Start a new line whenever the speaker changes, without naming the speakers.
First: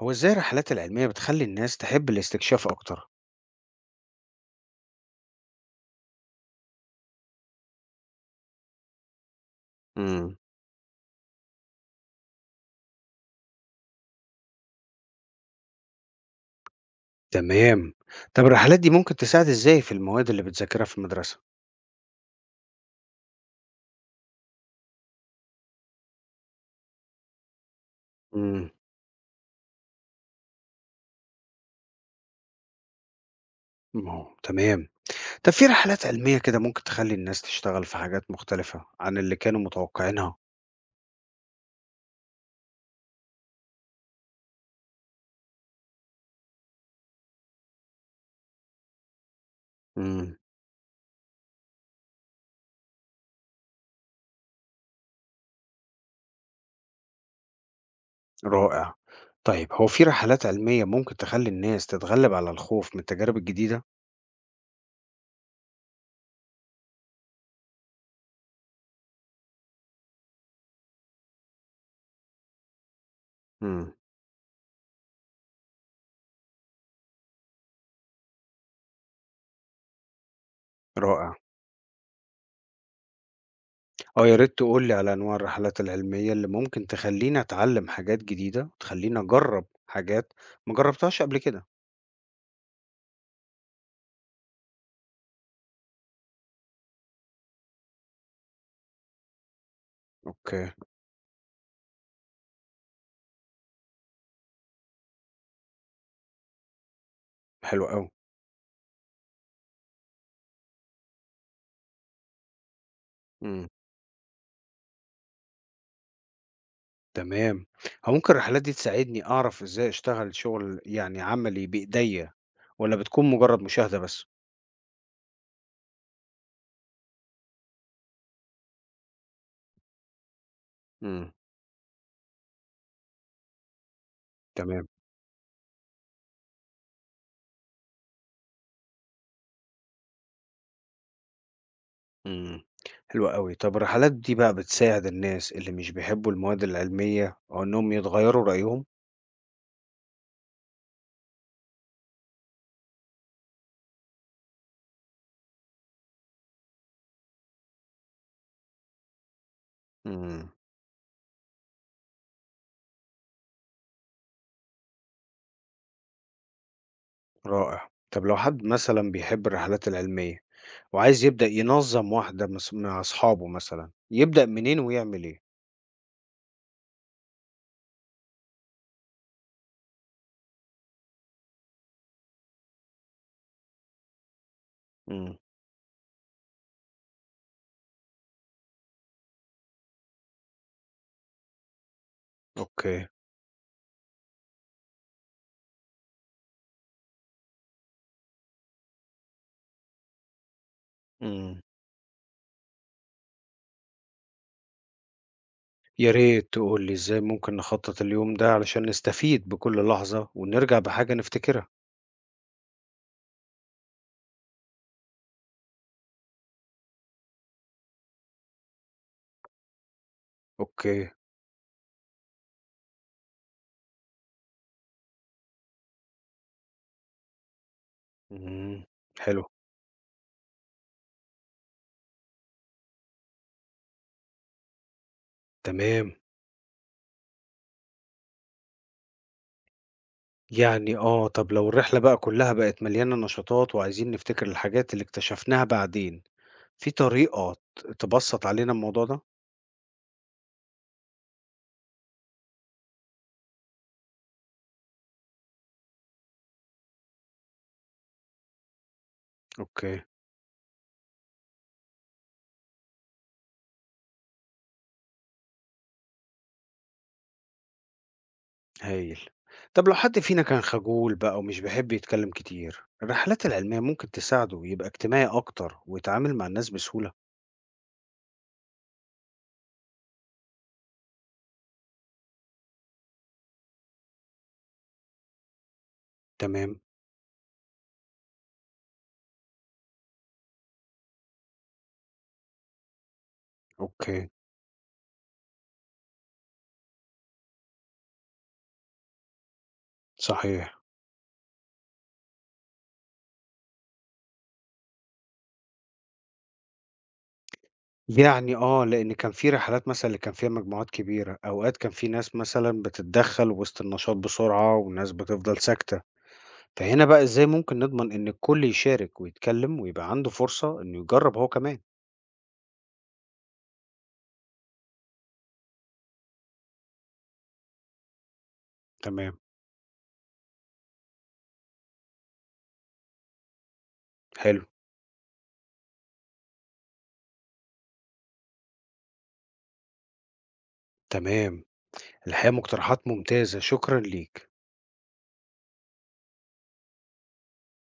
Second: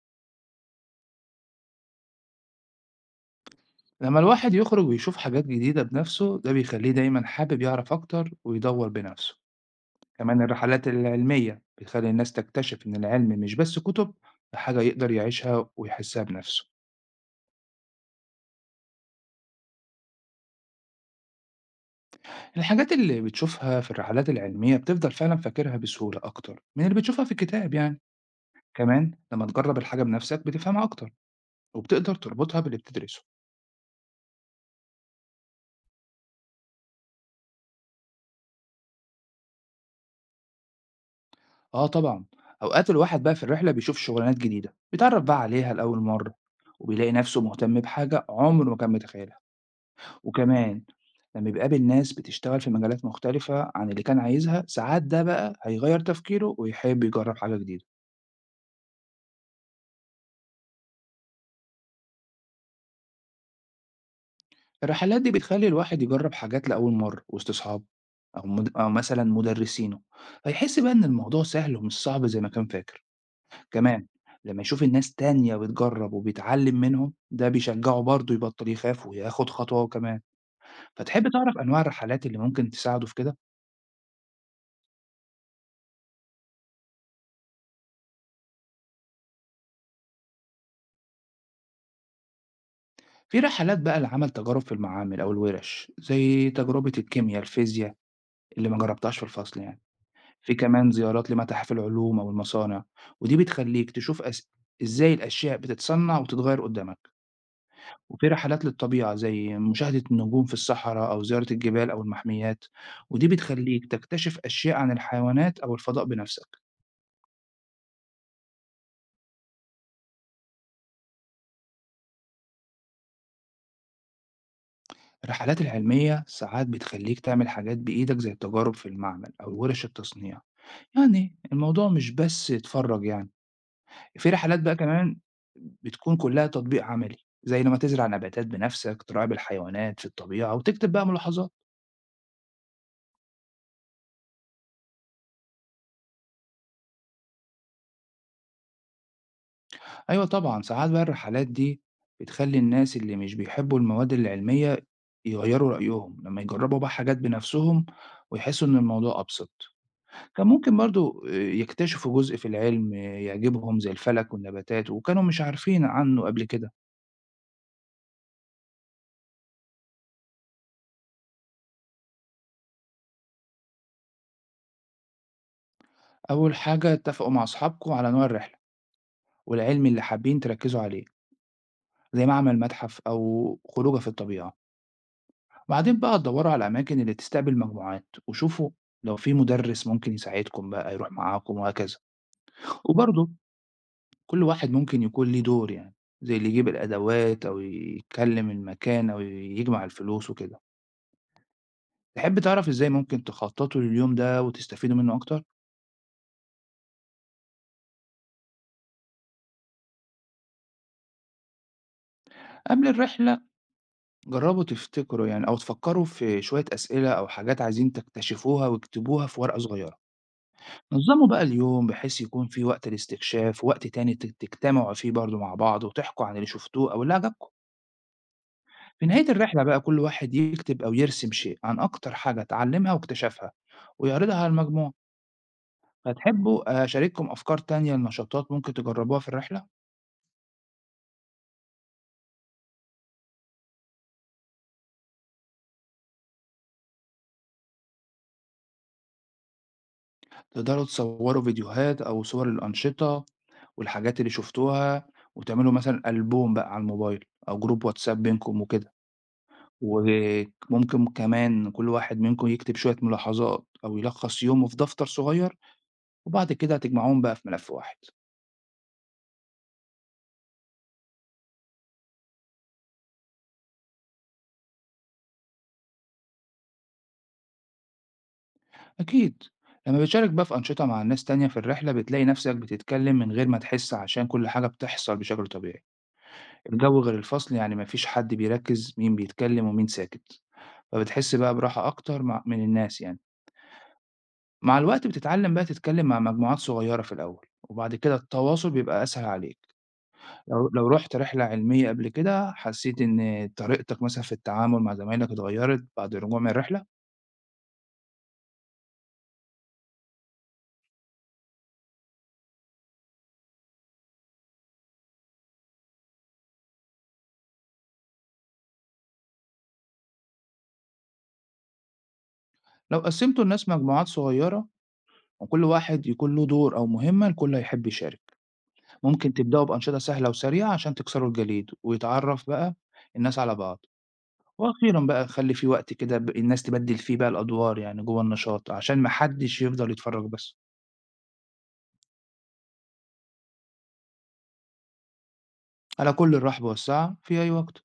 هو ازاي الرحلات العلمية بتخلي الناس تحب الاستكشاف أكتر؟
لما الواحد يخرج ويشوف حاجات جديدة بنفسه ده بيخليه دايما حابب يعرف أكتر ويدور بنفسه.
امم
كمان الرحلات العلمية بتخلي الناس تكتشف إن العلم مش بس كتب، ده حاجة يقدر يعيشها ويحسها بنفسه.
تمام. طب الرحلات دي ممكن تساعد ازاي في المواد اللي بتذاكرها في المدرسة؟
الحاجات اللي بتشوفها في الرحلات العلمية بتفضل فعلا فاكرها بسهولة أكتر من اللي بتشوفها في الكتاب يعني.
امم
كمان لما تجرب الحاجة بنفسك بتفهمها أكتر وبتقدر تربطها باللي بتدرسه.
ما هو تمام. طب في رحلات علمية كده ممكن تخلي الناس تشتغل في حاجات مختلفة عن اللي كانوا متوقعينها.
آه طبعًا، أوقات الواحد بقى في الرحلة بيشوف شغلانات جديدة، بيتعرّف بقى عليها لأول مرّة، وبيلاقي نَفْسه مهتم بحاجة عمره ما كان متخيلها،
امم
وكمان لمّا بيقابل ناس بتشتغل في مجالات مختلفة عن اللي كان عايزها، ساعات ده بقى هيغيّر تفكيره ويحب يجرّب حاجة جديدة.
رائع. طيب هو في رحلات علمية ممكن تخلي الناس تتغلب على الخوف من التجارب الجديدة؟
الرحلات دي بتخلّي الواحد يجرّب حاجات لأول مرّة وسط أصحابه أو مد أو مثلًا مُدرّسينه، فيحس بقى إن الموضوع سهل ومش صعب زي ما كان فاكر.
امم
كمان لمّا يشوف الناس تانية بتجرّب وبيتعلّم منهم، ده بيشجّعه برضه يبطّل يخاف وياخُد خطوة هو كمان. فتحب
رائع.
تعرف أنواع الرحلات اللي ممكن تساعده في كده؟
آه، يا ريت تقول لي على أنواع الرحلات العلمية اللي ممكن تخلّيني أتعلّم حاجات جديدة، وتخلّيني أجرّب حاجات ما جرّبتهاش قبل كده.
في رحلات بقى لعمل تجارب في المعامل أو الورش، زي تجربة الكيميا، الفيزيا اللي ما جرّبتهاش في الفصل يعني. في
أوكي،
كمان زيارات لمتاحف العلوم أو المصانع، ودي بتخلّيك تشوف إزاي الأشياء بتتصنّع وتتغيّر قُدّامك.
حلو أوي.
وفي رحلات للطبيعة زي مشاهدة النجوم في الصحراء أو زيارة الجبال أو المحميات، ودي
إمم،
بتخليك تكتشف أشياء عن الحيوانات أو الفضاء بنفسك.
تمام. هو ممكن الرحلات دي تساعدني أعرف إزاي أشتغل شغل يعني عملي بإيديّا والّا بتكون مجرّد مشاهدة بس؟
الرحلات العلمية ساعات بتخليك تعمل حاجات بإيدك زي التجارب في المعمل أو ورش التصنيع،
إمم،
يعني الموضوع مش بس يتفرج يعني. في رحلات بقى
تمام.
كمان بتكون كلها تطبيق عملي، زي لما تزرع نباتات بنفسك، تراقب الحيوانات في الطبيعة وتكتب بقى ملاحظات.
إمم، حلو أوي. طب الرحلات دي بقى بتساعد الناس اللي مش بيحبّوا المواد العلمية أو إنّهم يتغيّروا رأيهم؟
أيوه طبعًا، ساعات بقى الرحلات دي بتخلّي الناس اللي مش بيحبوا المواد العلمية يغيّروا رأيهم لمّا يجرّبوا بقى حاجات بنفسهم ويحسّوا إن الموضوع أبسط. كان
إمم.
ممكن برضه يكتشفوا جزء في العلم آه، يعجبهم زي الفلك والنباتات وكانوا مش عارفين عنّه قبل كده.
رائع. طب لو حد مثلا بيحب الرحلات العلمية وعايز يبدأ ينظم واحدة مع أصحابه مثلا يبدأ منين ويعمل إيه؟
أول حاجة اتّفقوا مع أصحابكم على نوع الرحلة والعلم اللي حابين تركّزوا عليه، زي معمل متحف أو خروجة في الطبيعة.
مم.
بعدين بقى دوّروا على الأماكن اللي تستقبل مجموعات وشوفوا لو في مُدرِّس ممكن يساعدكم بقى يروح معاكم وهكذا.
أوكي.
وبرضه كل واحد ممكن يكون ليه دور يعني، زي اللي يجيب الأدوات أو يكلم المكان أو يجمع الفلوس وكده.
مم.
تحب تعرف إزاي ممكن تخططوا لليوم ده وتستفيدوا منه أكتر؟
يا ريت تقول لي إزاي ممكن نخطط اليوم ده علشان نستفيد بكل لحظة ونرجع بحاجة نفتكرها.
قبل الرحلة جربوا تفتكروا يعني أو تفكروا في شوية أسئلة أو حاجات عايزين تكتشفوها واكتبوها في ورقة صغيرة.
أوكي.
نظموا بقى اليوم بحيث يكون في وقت الاستكشاف ووقت تاني تجتمعوا فيه برضه مع بعض وتحكوا عن اللي شفتوه أو اللي عجبكم.
مم.
في نهاية
حلو.
الرحلة بقى كل واحد يكتب أو يرسم شيء عن أكتر حاجة اتعلمها واكتشفها ويعرضها على المجموعة.
تمام.
هتحبوا أشارككم أفكار تانية لنشاطات ممكن تجربوها في الرحلة؟
يعني آه، طب لو الرحلة بقى كلها بقت مليانة نشاطات وعايزين نفتكر الحاجات اللي اكتشفناها بعدين، في طريقة تبسط علينا الموضوع ده؟
تقدروا تصوروا فيديوهات أو صور الأنشطة والحاجات اللي شفتوها وتعملوا مثلا ألبوم بقى على الموبايل أو جروب واتساب بينكم وكده.
أوكي.
وممكن كمان كل واحد منكم يكتب شوية ملاحظات أو يلخص يومه في دفتر صغير وبعد كده هتجمعوهم بقى في ملف واحد.
هايل. طب لو حد فينا كان خجول بقى ومش بيحب يتكلم كتير، الرحلات العلمية ممكن تساعده يبقى اجتماعي أكتر ويتعامل مع الناس بسهولة.
أكيد، لما بتشارك بقى في أنشطة مع ناس تانية في الرحلة بتلاقي نفسك بتتكلم من غير ما تحس عشان كل حاجة بتحصل بشكل طبيعي.
تمام،
الجو غير الفصل يعني، مفيش حد بيركز مين بيتكلم ومين ساكت، فبتحس بقى براحة أكتر مع الناس يعني.
أوكي،
مع الوقت بتتعلم بقى تتكلم مع مجموعات صغيرة في الأول وبعد كده التواصل بيبقى أسهل عليك. لو
صحيح.
لو رحت رحلة علمية قبل كده حسيت إن طريقتك مثلا في التعامل مع زمايلك اتغيرت بعد الرجوع من الرحلة؟
يعني آه، لأن كان في رحلات مثلًا اللي كان فيها مجموعات كبيرة، أوقات كان في ناس مثلًا بتتدخل وسط النشاط بسرعة وناس بتفضل ساكتة. فهنا بقى إزاي ممكن نضمن إن الكل يشارك ويتكلم ويبقى عنده فرصة إنه يجرب هو كمان؟
لو قسمتوا الناس مجموعات صغيرة وكل واحد يكون له دور أو مهمة الكل هيحب يشارك. ممكن
تمام،
تبدأوا بأنشطة سهلة وسريعة عشان تكسروا الجليد ويتعرف بقى الناس على بعض.
حلو،
وأخيرا بقى خلي في وقت كده الناس تبدل فيه بقى الأدوار يعني جوه النشاط عشان محدش يفضل يتفرج بس.
تمام. الحقيقة مقترحات ممتازة، شكرًا ليك.
على كل الرحب والسعة في أي وقت.